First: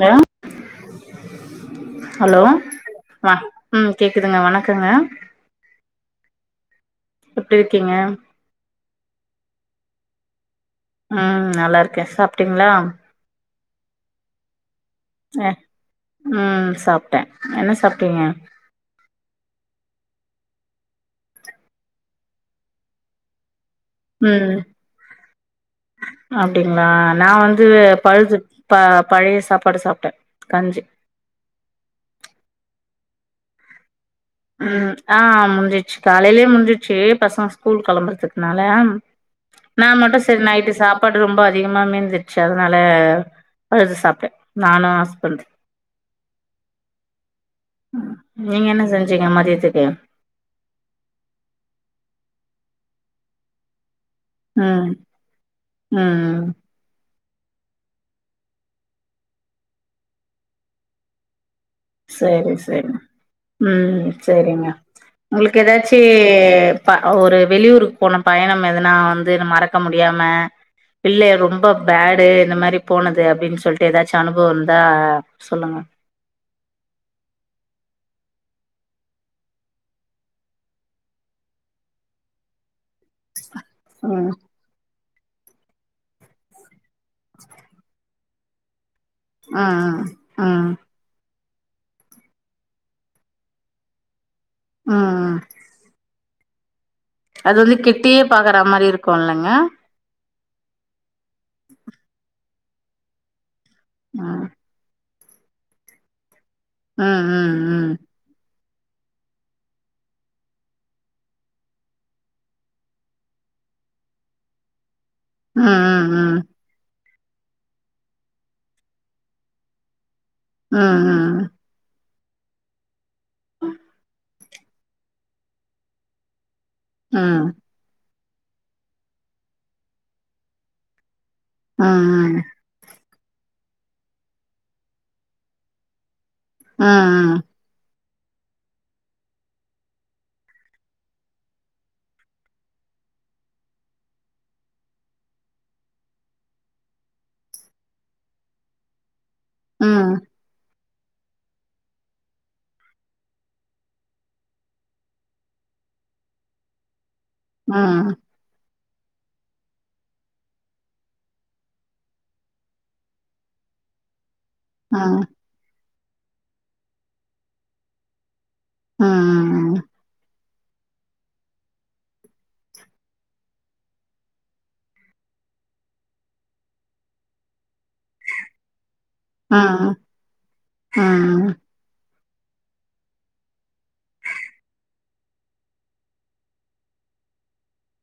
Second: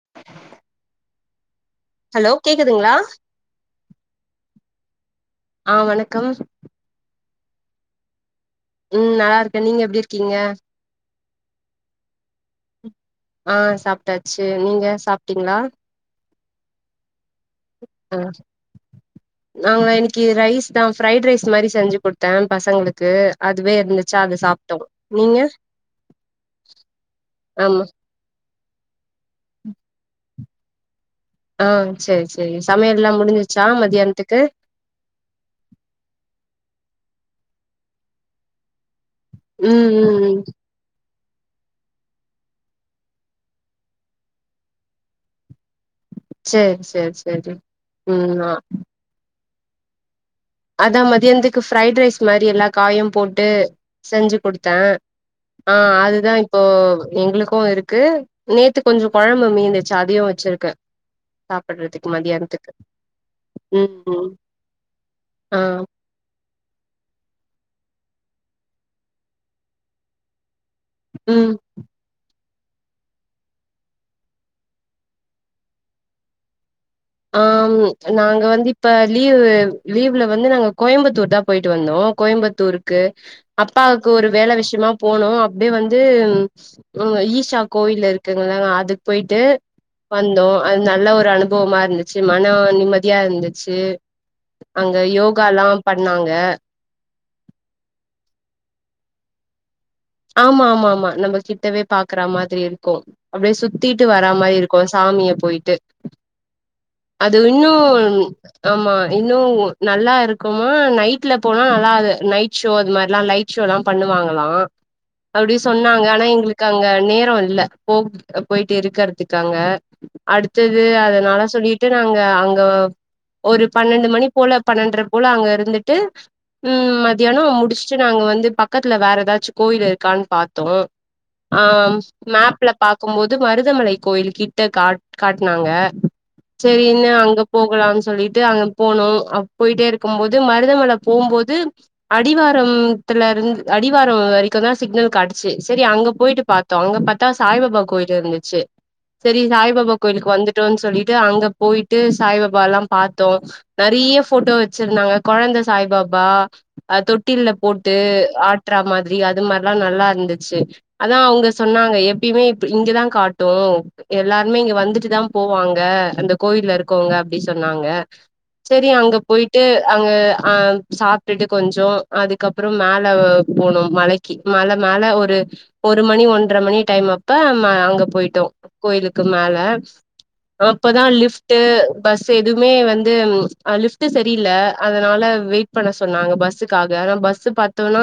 hello hello வ ம் கேக்குதுங்களா வணக் கங்க ஆஹ் வணக்கம் எப்டி இருக்கீங்க ம் நல்லா இருக்கே நீங்க எப்டி இருக்கீங்க ம் நல்லா இருக்க சாப்ட்டீங்களா ஆ சாப்ட்டாச்சு நீங்க சாப்ட்டீங்களா அஹ் ம் சாப்ட்டேன் என்ன ஆ சாப்ட்டீங்க நாங்க இன்னிக்கு ரைஸ் தான் ஃப்ரைட் ரைஸ் மாரி செஞ்சு குடுத்தே பசங்களுக்கு அதுவே இருந்துச்சா அது உம் சாப்ட்டோ நீங்க அப்டிங்களா நா வந்து ஆமா பழுது ப பழைய சாப்பாடு சாப்ட்டே கஞ்சி ஆஹ் சேரி சேரி சமையல்லாம் முடிஞ்சிருச்சா மத்தியானத்துக் ம் ஆஹ் முஞ்சிச்சு காலையிலயே முஞ்சிச்சு பசங்க ஸ்கூல் கிளம்புறதுக்குனால ம் நா மட்டு ம் ம் செரி நைட்டு சாப் பாடு ரொம்ப அதிகமா மீந்துருச்சி அதனால பழுது சாப்ட்டே நானு ஹஸ்பண்டு சேர் சேர்செரி உம் நா நீங்க என்ன செஞ்சீங்க மதியத்துக்கு அதா மதியானத்துக்கு ப்ஃரைட் ரைஸ் மாரி எல்லா காயும் போட்டு செஞ்சு குடுத்தே ம் ஆ அதுதா ம் இப்போ எங்களுக்கு இருக்கு நேத்து கொஞ்ச கொழம்பு மீந்துருச்சு அதையு வச்சுருக்கே சேரி சேரி ம் சேரிங்க உங்களுக்கு ஆ ஏதாச்சு எ ப ஒ ஒரு வெளியூருக்கு போன பயணம் எதுனா வந்து மறக்க முடியாம பிள்ளைக ம் ரொம்ப பேடு இந்த மாரி போனது அப்டினு சொல்ட்டு ஏதாச்சு அனுபவ இருந்தா சொல்லுங்க ஆம் நாங்க வந்து இப்ப லீவு லீவ்ல வந்து நாங்க கோயம்பத்தூர் தா போயிட்டு வந்தோ கோயம்பத்தூருக்கு அப்பாவுக்கு ஒரு ம் வேல விஷயமா போனோ அப்டியே வந்து ம் ஈஷா கோவிலு இருக் க்குங்ளங்க அதுக் போயிட்டு ம் வந்தோ ம் அ நல்ல ஒரு அனுபவமா இரு ந்துச்சு மன நிம்மதியா இருந்துச்சு அங்க ம் ம் யோகாலா பண்ணாங் த அது வந்து கிட்டியே பாக்குற மாரி இருக்குலங்க ஆமா ஆமா ஆமா நம்ம கிட்டவே பாக்குற மாதிரி இருக்கு அப்டியே சுத் திட்டு வரா ம் மாரி இருக்கு சாமிய போயிட்டு அது ம் இன்னு ம் ஆமா இன்னு நல்லா இருக்குமா நைட்ல போனா நல்லாது நைட் ஷோ அது மாற்லா லைட் ஷோ லா பண்ணுவாங்களா அப்டி ம் சொன்னாங்க ஆனா ம் எங்களுக்கு அங்க நே ட்றோ இல்ல போ போய்ட்டு இருக்றதுக்காங்க அடுத்தது ம் அதனால சொல்லிட்டு நா ங்க அங்க ஒரு பன்னெண்டு மணி போல பன்னெண்டர போல அங்க இருந்துட்டு ம் மத்தியான ம் முடிச்சட்டு நாங்க வந்து பக்கத்துல வேற ஏதாச்சு கோயில் இருக்கானு பாத்தோ ம் ஆம் ம் மேப்ல பாக்கும்போது மருதமலை கோயில் கிட்ட காட் காட்னாங்க ம் சேரினு ம் அங்க போகலா ஸ் சொல்லிட்டு அங்க போனோ போயிட்டே இருக்கும் போது மருதமலை போம்போது அடிவாரம் த்துல இருந் அடிவார வரக்கு தா சிக்னல் காட்டுச்சு சேரி அங்க போயிட்டு பாத்தோ அங்க பாத்தா சாய்பாபா கோயில் இருந்துச்சு சேரி சாய்பாபா கோயிலுக்கு வந்துட்டோனு சொல்லி ட்டு அங்க போயிட்டு சாய்பாபா எல்லா பாத்தோ நெறய போட்டோ வச்சிருந்தாங்க கொழந்த சாய்பாப் பா அது தொட்டில்ல ம் போட்டு ம் ஆட்ற மாரி அது து மாரிலா நல்லா இருந்துச்சு அதா அவுங்க சொன்னாங்க எப்பேயுமே ப் இங்கதா காட்டு எல்லார் இன்மே இங்க ம் வந்துட்டு ம் தா போவாங்க அந்த கோயில்ல இருக்கவுங்க அப்டி சொன்னாங்க சேரி ம் ம் அங்க போயிட்டு ம் அங்க ஆ சாப்ட்டுட்டு கொஞ்ச அதுக்கப்புற மேல போனும் மலை க்கி மல மேல ஒரு ஒரு மணி ஒன்றர மணி டைம் அப்ப அங்க போயிட்டோ கோயிலுக்கு மேல ம் அப்பதா ம் ம் லிப்ட்டு பஸ் எதுமே வந்து‌ ம் அ லிஃப்ட் சரியில்ல அதனால வெயிட் பண்ண சொன்னாங்க பஸ்ஸுக்காக அறா பஸ்சு பாத்தோனா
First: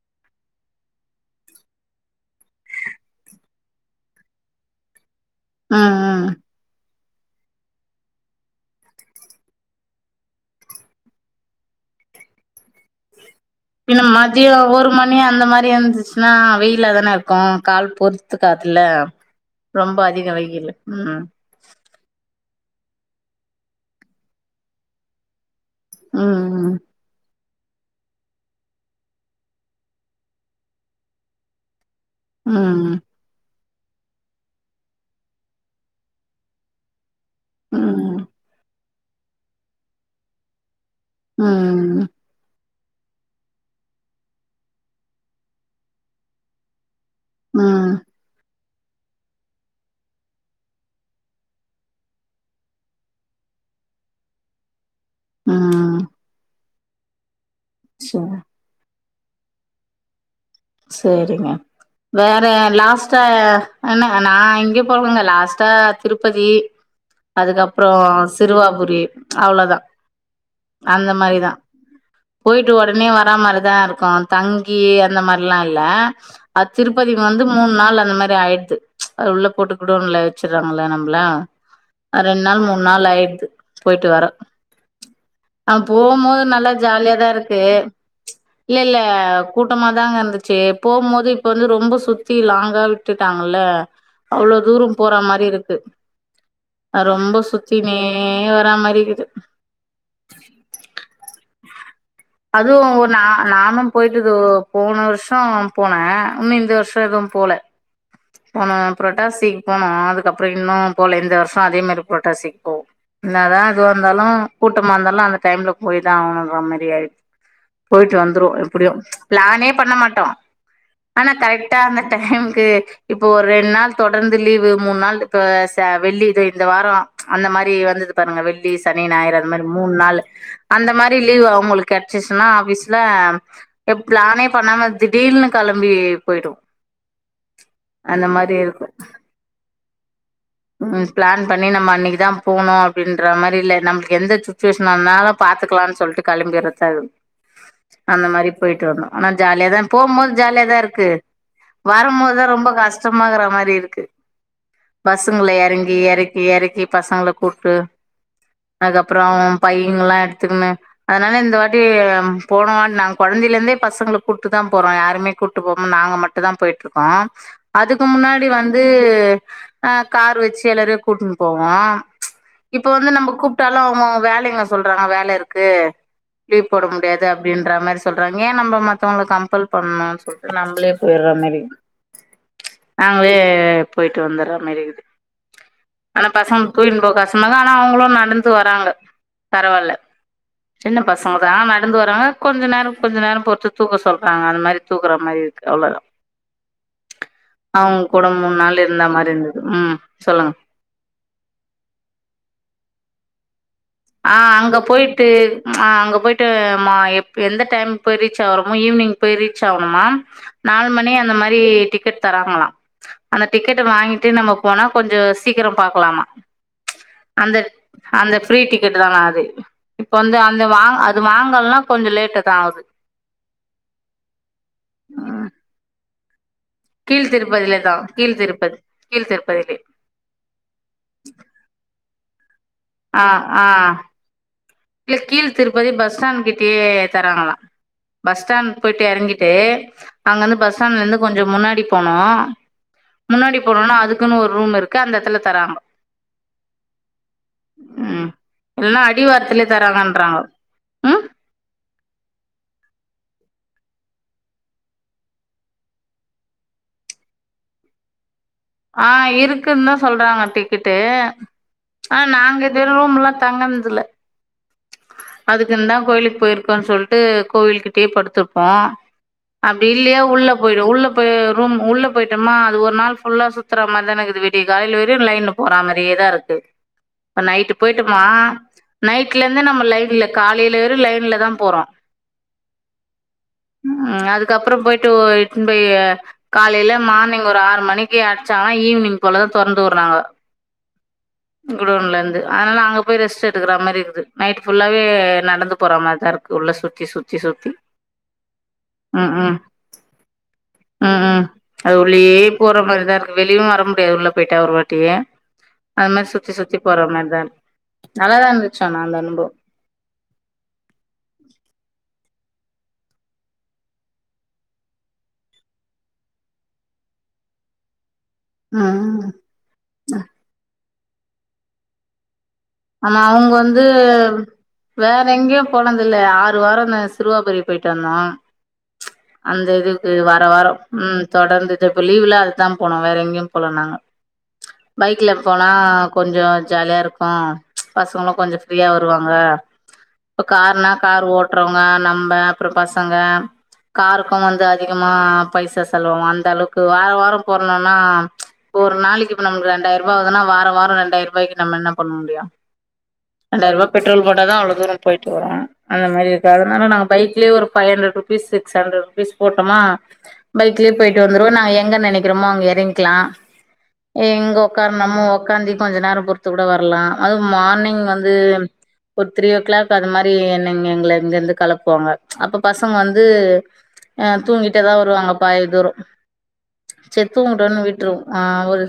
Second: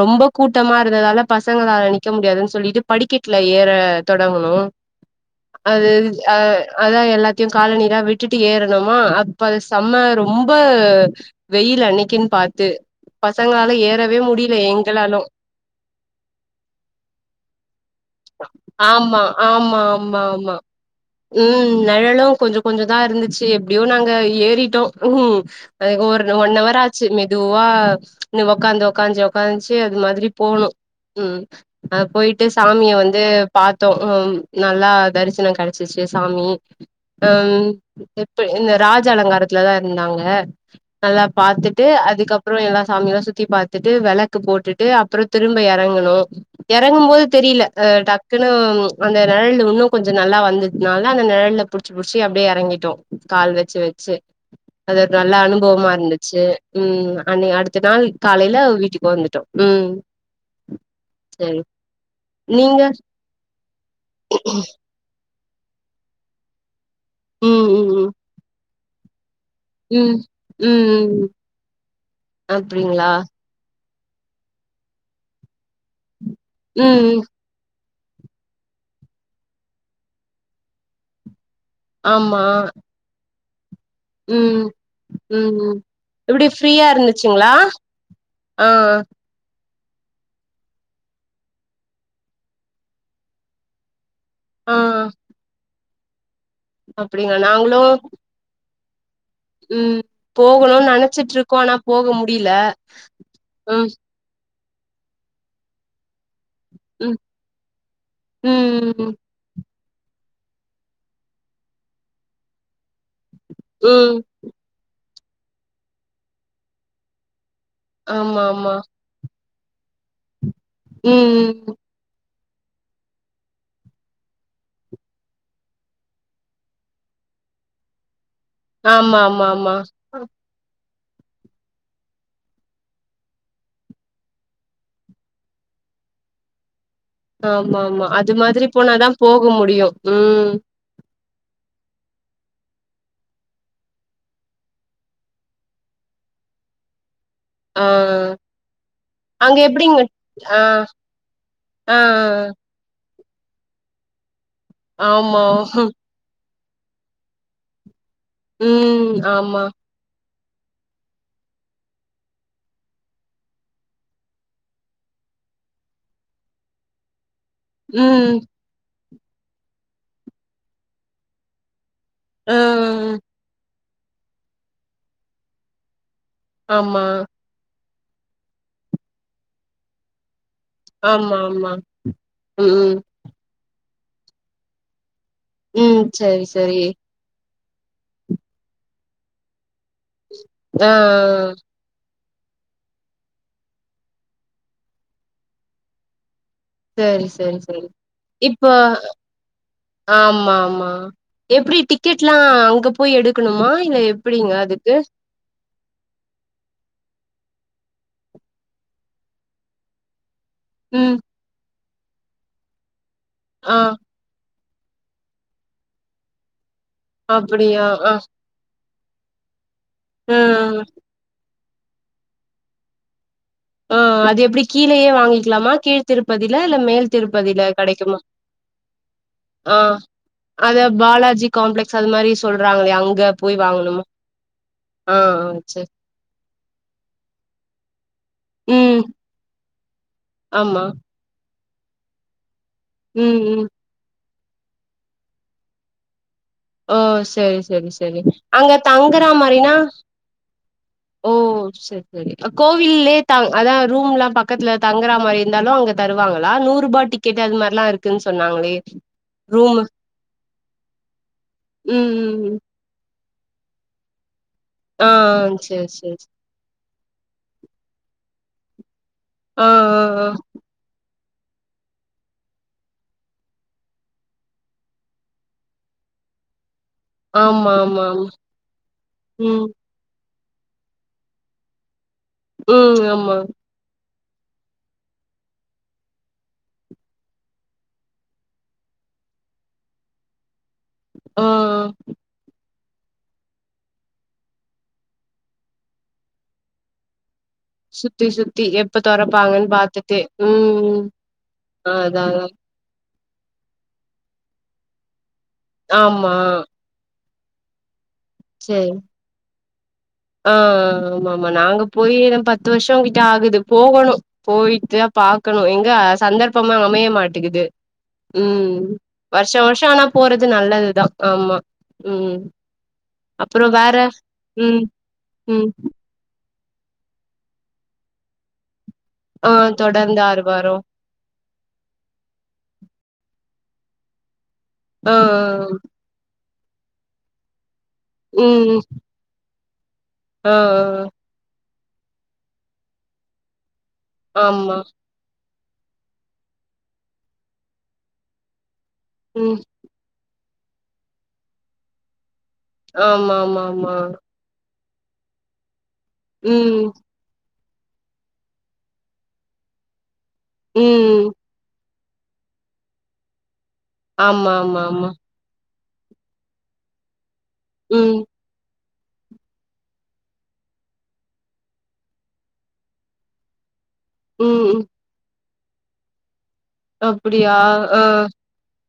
ரொம்ப கூட்டமா இருந்ததால பசங்களால நிக்க முடியாதுனு சொல்லிட்டு படிக்கட்டுல ஏற தொடங்குணோ ம் அது ம் அ அதா எ எல்லாத்தையு காலணிலா விட்டுட்டு ஏறுணோமா அப்ப செம்ம ரொம்ப வெயில் அன்னக்கி ன் பாத்து பசங்களால ஏறவே முடில எங்களாலு இருந்துச்சுனா வெயில தானே இருக்கு கால் பொறுத்து காத்துல ஆமா ஆமா ரொம்ப ஆமா அதிக ஆமா வெயில் ம் நிழலு கொஞ்ச கொஞ்ச தா இருந்துச்சு எப்டியோ நாங்க ஏறிட்டோ ஹ்ம் அது ஒரு ம் ஒன்னவராச்சு மெதுவா னு உக்காந்து உக்காஞ்சு உக்காஞ்சு அது மாரி போனோ ம் ம் அ போயிட்டு சாமிய ம் டு பாத்தோ நல்லா தரிசன கிடச்சுச்சு சாமி ஹம் ம் எப்ப இந்த ராஜ அலங்காரத்துலதா இருந்தாங்க நல்லா பாத்துட்டு ம் அதுக்கப்ரோ எல்லா சாமியாலா சுத்தி பாத்துட்டு வெலக்கு போட்டுட்டு அப்ரோ திரும்ப எறங்குனோ எறங்கு போது தெரில அ ம் டக்குனு அந்த நெழல்ல இன்னு கொஞ்சொ நல்லா வந்ததுனால அந்த நெழல்ல புடிச்சு புடிச்சி அப்டியே எறங்கிட்டோ கால் வச்சு வச் ச்சு அது ஒரு நல்ல அனுபவமா ம் இருந்துச்சு ம் ம் அன் அடுத்த நாள் சேரி காலைல வீட்டுக்கு வந்துட்டோ உம் சேரிங்க வேற நீங்க லாஸ்ட்டா என்ன நா எங்கேயு போலங்க லாஸ்ட்டா திருப்பதி ம் அதுக்கப்றோ ம் சிறுவாபுரி அவ்ளோதா ம் ம் ம் ம் அந்த ம் மாரி தா போயிட்டு ஒடனே அப்டிங்களா வரா மாறி தா இருக்கு இருக்கோ தங்கி அந்த மார்லா இல்ல அ ம் திருப்பதி ம் வந்து மூணு நாள் அ அந்த மாரி ஆய்டுது அது உள்ள போட்டு குடோன்ல வச்சிட்றாங்கள நம்ள அ ஆமா ரெண்டு நாள் மூணு நாள் ஆய்டுது போய்ட்டு வர ம் ம் ஆ ம் போம்போது எப்டி நல்லா ஃப்ரீயா ஜாலியாதா இருந்துச்சுங்களா இருக்கு ஆ இல்ல இல்ல கூட்டமாதாங்க இருந்துச்சு போம்போது இப்ப வந்து ரொம்ப சுத்தி லாங்கா விட்டுட்டாங்கள்ல அவ்ளோ தூரோ ஆ போற மாறிருக்கு அப்டிங்களா ரொம்ப நாங்களு சுத்தினே வரா மாறி இக்குது ம் போகனுனு நெனச்சிட்ருக்கோ ஆனா போ அதுவு நா நானும் போயிட்டு இதோ போன வர்ஷோ போனே இன்னு இந்த வர்ஷோ ம் எதுவும் போல போன ம் ம் புரோட்டாசி போனோ அதுக்கப்றோ இன்னு போல இந்த வர்ஷோ அதே மாரி புரட்டாசிக்கு போவோ என்னதா இது ம் வந்தாலும் கூட்டமாக இருந்தாலும் அந்த டைம்ல போயி தா ஆகம்ன்ற மாரி ஆய்டுச்சி போயிட்டு ஆமா வந்துருவோ ஆமா எப்டியு ப்ளானே பண்ண மாட்டோ ஆனா ம் ம் கரெக்டா அந்த டைம் [unintelligible] இப்போ ஒரு ரெண் நாள் தொடர்ந்து லீவு மூணு நாள் இப்ப ச வெள்ளித இந்த வாரோ அந்த மா மாரி வந்தது பாருங்க வெள்ளி சனி ஆமா ஞாயிறு ஆமா அந்த மாரி ஆமா மூணு நாளு அந்த மாரி லீவு அவுங்களுக்கு கெட்ச்சிசுனா ஆஃபீஸ்ல எப் ப்ளானே பண்ணாம திடீர்ன்னு கெளம்பி போய்டுவோ ஆமா ஆமா அது மாதிரி போனாதா போக முடியு ம் ப்ளான் பண்ணி நம்ம அன்னைக்குதா போணு அப்டின்ற மாறி இல்ல நம்ளுக்கு எந்த சுச்சுவேஷ்ன் இருந்தாலு பாத்துக்லானு சொல் கெளம்பிர்தாக்குது ஆ அந்த மாரி போயிட்டு வந்தோ ஆனா அங்க ஜாலியாதா எப்டிங்க போம்போது ஆ ஜாலியாதா இருக்கு ஆ வரும்போது தா ரொம்ப கஷ் டமா இருக்ற மாரி இருக்கு ஆமா பசங்கள எறங்கி எறக்கி எறக் கி பசங்கள கூட்டு ம் அதுகப்றோ ஆமா பைங்ளா எடுத்துக்குனு அதுனால இந்த வாட் டி போனோ நாங்க கொழந்தையில இருந்தே பசங்கள கூப்ட்டு தா போறோ யாருமே கூப்பிட்டு போனோம் நாங்க மட்டுந்தா போயி ட்ருக்கோ அதுக்கு ம் முன்னாடி வந்து அ கார் வச்சு எல்லாரையு கூட்ன்னு போவோ ஆ இப்ப வந்து நம்ம கூப்ட்டாலு அவ்ங்க வேலங்க சொல்றாங்க வேல இருக்கு லீவ் போட ஆமா முடியாது அப்டின்ற மாறி சொல்றாங்க ஏ நம்ப மத்தவங்க கம்பல் பண்ணனு நம்ளே போய்டுற ஆமா மாறி ஆமா ம் ம் நாங்களே போயிட்டு வந்துற மேரி இருக்குது ம் ஆனா சரி பசங்க சரி தூங்கினு போக கஸ்டமா இருக்கு ஆனா அவுங்ளு நடந்து வராங்க பரவால்ல சின்ன ஏஆ பசங்க தா நடந்து வராங்க கொஞ்ச நேரோ கொஞ்ச நேரோ பொருத்து தூக்க சொல்றாங்க அந்த மாரி தூக்குற மாரி இருக்கு அவ்ளோ தா சேரி செரி செரி மூணு இப்போ நாள் இருந்த மாரி இருந்தது ம் சொல்லுங்க ஆமா ஆமா எப்டி டிக்கெட்லா அங்க போய் எடுக்கணுமா இ ஆ அங்க போயிட்டு ஆ அங்க போயிட்டு மா எப் எந்த டைம்க்கு போய் ரீச் ஆகுறமோ ஈவினிங் போய் ரீச் ஆகணுமா நாலு மணி ம் அந்த மாரி டிக் க்கெட் தராங்களா அந்த ஆ டிக்கெட்ட வாங்கிட்டு நம்ம போனா கொஞ்சோ சீக்கிரம் பாக்லாமா அந்த அப்டியா ஆ அந்த ஃப்ரீ டிக் கெட் தானா அது இப்ப ஆ வந்து அந்த வாங் அது வாங்குல்னா கொஞ்ஜோ லேட்டு தா ஆவுது ஆ அது எப்டி கீழயே ம் வாங்கிக்கலாமா கீழ்திருப்பதி இல்ல மேல் கீழ் திருப்பதில தா கடைக்குமா கீழ் திருப்பதி கீழ் திருப்பதிலே ஆ அத பாலாஜி காம்ப்ளெக்ஸ் அது மாரி சொல்றாங்களே ஆ அங்க போய் ஆ வாங்கணுமா இல்ல ஆ கீழ் திருப்பதி சரி பஸ் ஸ்டாண் கிட்டயே தராங்களா பஸ் ஸ்டாண் ம் போயிட்டு எறங்கிட்டு அங்கருந்து பஸ் ஆமா ஸ்டாண்லருந்து கொஞ்சொ முன்னாடி போணோ ம் முன்னாடி ம் போனோன அதுக்குனு ஒரு ரூம் இருக்கு அந்த எடத்ல தராங்க ஓ செரி செரி செரி அங்க தங்குறா மாரின தரங்கன்றாங்க ம் அ கோவில்லயே தங் அதா ரூம்லா பக்கத்துல தங்குறா மாரி இருந்தாலு அங்கத் தருவாங்களா நூறுபா டிக்கெட் அது மார்லா இருக்குன் ஆ இருக்குன்தா சொல்றாங்க டிக்கெட்டு ம் ஆனா ம் ம் நாங்க இது ரூ முல்லா தங்கன்துல்ல ஆ செரி அதுக்குன் தா செரி கோயிலுக்கு போயிருக்கோன் சொல்ட்டு கோவில் கிட்டயே படுத்ருப்போ ஆ அப்டி இல்லியா ஆ உள்ள போயிடு உள்ளப் ரூம் உள்ள போயிட்டமா அது ஒரு நாள் ஃபுல்லா சுத்துற மாரி தான இக்குது விடியக் காலைல வரையு லைன்ல போறா மாரியே தா இருக்கு ஆ இப்ப ஆமா நைட்டு போயிட்டு ஆமா மா ஆமா நைட் லேந்து ம் நம்ம லைன்ல காலைல வற்யு லைன்ல தா போறோ ம் ஆமா ம் அதுக்கப்றொ போயிட்டு ஓ எடுத்துன் போய் ஆ காலைல மார்னிங் ஒரு ஆறு மணிக்கி அட்ச்சாங்கன்னா ஈவ் னிங் போலதா தொறந்து உர்றாங்க ஆ குடோன்லருந்து அனால அங்க போய் ரெஸ்ட் எடுக்குறா மாரி இருக்குது நைட் ஃபுல்லாவே நடந்து போறா மார் தா இருக்கு உள்ள சுத்தி சுத்தி சுத்தி சுத்தி சுத்தி எப்ப ம் ம் தொரப்பாங்கன் பாத்துட்டு ம் ம் அது ஆ அதா உள்ளயே அதா போற மாரிதா இருக்கு வெளியவு வர முடியாது உள்ள போய்ட்டா ‌ ஒரு வாட்டி அது மார் ஆமா சுத்தி சுத்தி போற மார்தா இ நல்லாதா இருந்துச்சி செரி ஆனால ஆ ஆமா ஆமா நாங்க போயி எ பத் து வர்ஷொங் கிட்ட ஆகுது போகணு போயிட்டு தா பாக்கணு எங்க சந்தர்ப்பமா அமைய மாட்டிகிது ம் வர்ஷா வர்ஷொ ஆனா போறது நல்லது தா ஆமா ம் ஆமா அவுங்க அப்புறோ வந்து வேற ம் வே ற ம் எங்கியும் போனதில்ல ஆறு வாரொ ந சிறுவாபுரி போயிட்டு வந்தோ ஆ அந்த இதுக்கு தொடர்ந்து ஆறு வாரா வாரொ வாரோ ம் தொடர்ந்துட்டு இப்ப லீவ்ல அதுதா போனோ வேற எங்கியும் போல நாங்க ஆ பைக்ல போனா கொஞ்சொ ஜாலியா இருக்கு பசங்களு ஆ கொஞ்சொ ம் ஃப்ரீயா வருவாங்க இப்பக் ஆ கார்னா ஆ கார் ஓட்ட றவங்க நம்ப அப்றொ பசங்க ‍கார்க்கு வந்து ஆமா அதிகமா பைசா செலவாவு அந்தளவுக்கு வார வாரம் போறணுன்னா ப ஒரு நாளக்கி இப்ப ம் நமக்கு ரெண்டாயிருபா ஆவ்துனா வாரா வாரோ ரெண்டாய்ருவாய்க்கி நம்ம என்ன பண்ண முடியு ஆமா ஆமா ரெண்டாய்ருவா ஆமா பெட்ரோல் போட்டா தா அவ்ளோ தூரம் போயிட்டு வரோ அந்த மாரி இருக்கு அதனால ம் நாங்க பைக்லயே ஒரு five hundred rupees six hundred rupees போட்டமா பைக்லயே போயிட்டு ம் வந்துருவோ நாங் எ எங்க நெனக்கிறோமோ அங்க எறயிங்க்லா ஆமா எங்க ஆமா ஆமா ஒக்காரணமோ ஒக்காந்து கொஞ்ச நேரொ பொறுத்துக் ‌ கூட வர்லா அது மார்னிங் ம் வந்து ஒரு த்ரீ ஓ க்ளாக் அந்த மாரி என்னங்க எங்கள இங்கருந்து களப்புவாங்க அப்ப பசங்க வந்து அ ம் தூங்கிட்டே தா வருவாங்க பாதி தூரொ சேர் தூங்கட்டுனு விட்ருவோ ஆ ஒரு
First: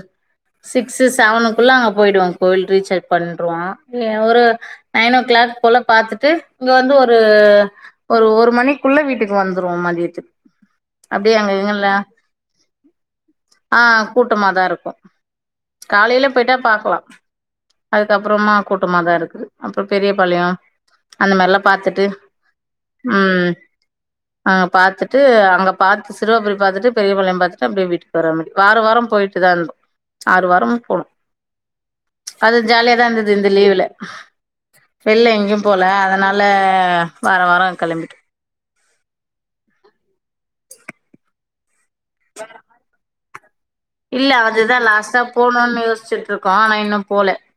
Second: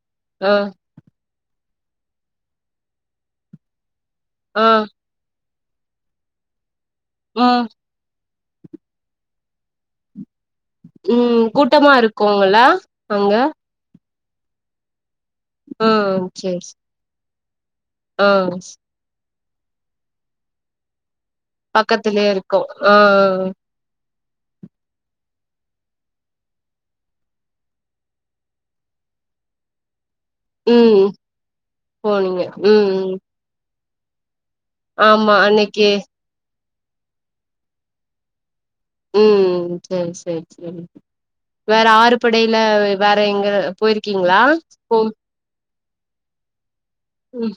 ஆ சிக்ஸு செவனுக் குல்லா அங்க போயிடுவோ கோவில் ரீச்செக் பண்ருவோ ஏ ஒரு ஆ நயன் ஓ க்ளாக் போல பாத்துட்டு இங்க வந்து ஒரூ ம் ஒரு ஒரு மணிக்குள்ள வீட்டுக்கு வந்த்ருவோ மதியத்துக் ம் கூட்டமா இருக்குங்கள அங்க கூட்டமாதா இருக்கு ஆ காலைல போய்ட்டா சேரி சே பாக்கலா ஆ அதுக்கப்பறமா கூட்டமாதா இருக்குது அப்றொ பெரிய பாளையொ அந்த மாரில்லா பாத்துட்டு பக்கத்துலயே இருக்கோ ஆ ம் அங்க பாத்துட்டு அங்கப் பாத்து சிறுவ பல் பாத்துட்டு பெரிய பாளையம் பாத்துட்டு அப்டியே வீட்டுக் வரா மாரி வார வாரொ போய் ட்டுதா இந்தோ ஆறு வாரமும் போணு ம் போனீங்க அது ம் ம் ஜாலியாதாந்துது இந்த லீவுல ஆமா வெள்ல எங்கியும் போல அன்னைக்கு அதனால வாரோ வாரோ கெளம்பிட்டு ம் ம் சேரி சேரி சேரி வேற ஆறு படையில வ வேற எங்க இல்ல போயிருக்கீங்களா அதுதா போ லாஸ்ட்டா போணுன் யோசிச்சிட்ருக்கோ ஆனா இன்னும் போல ம்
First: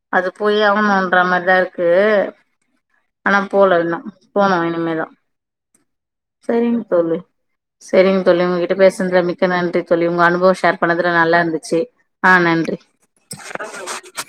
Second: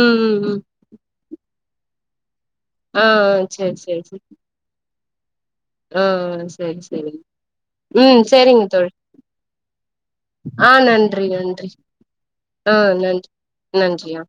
ம் அது ம் ம் போயே ஆவணுன்ற மாரிதாருக்கு ஆ ஆனா செரி போல இன்னும் போணு இனிமேதா ம் செரி செரி செரிங் ம் தோழி செரிங்க உங்ககிட்ட பேசுனதுல மிக்க நன்றி தோழி உங்க அனுபவோ ஷேர் பண்ணதுல நல்லாருந்துச்சி ஆ ந ஆ நன்றி நன்றி ஆ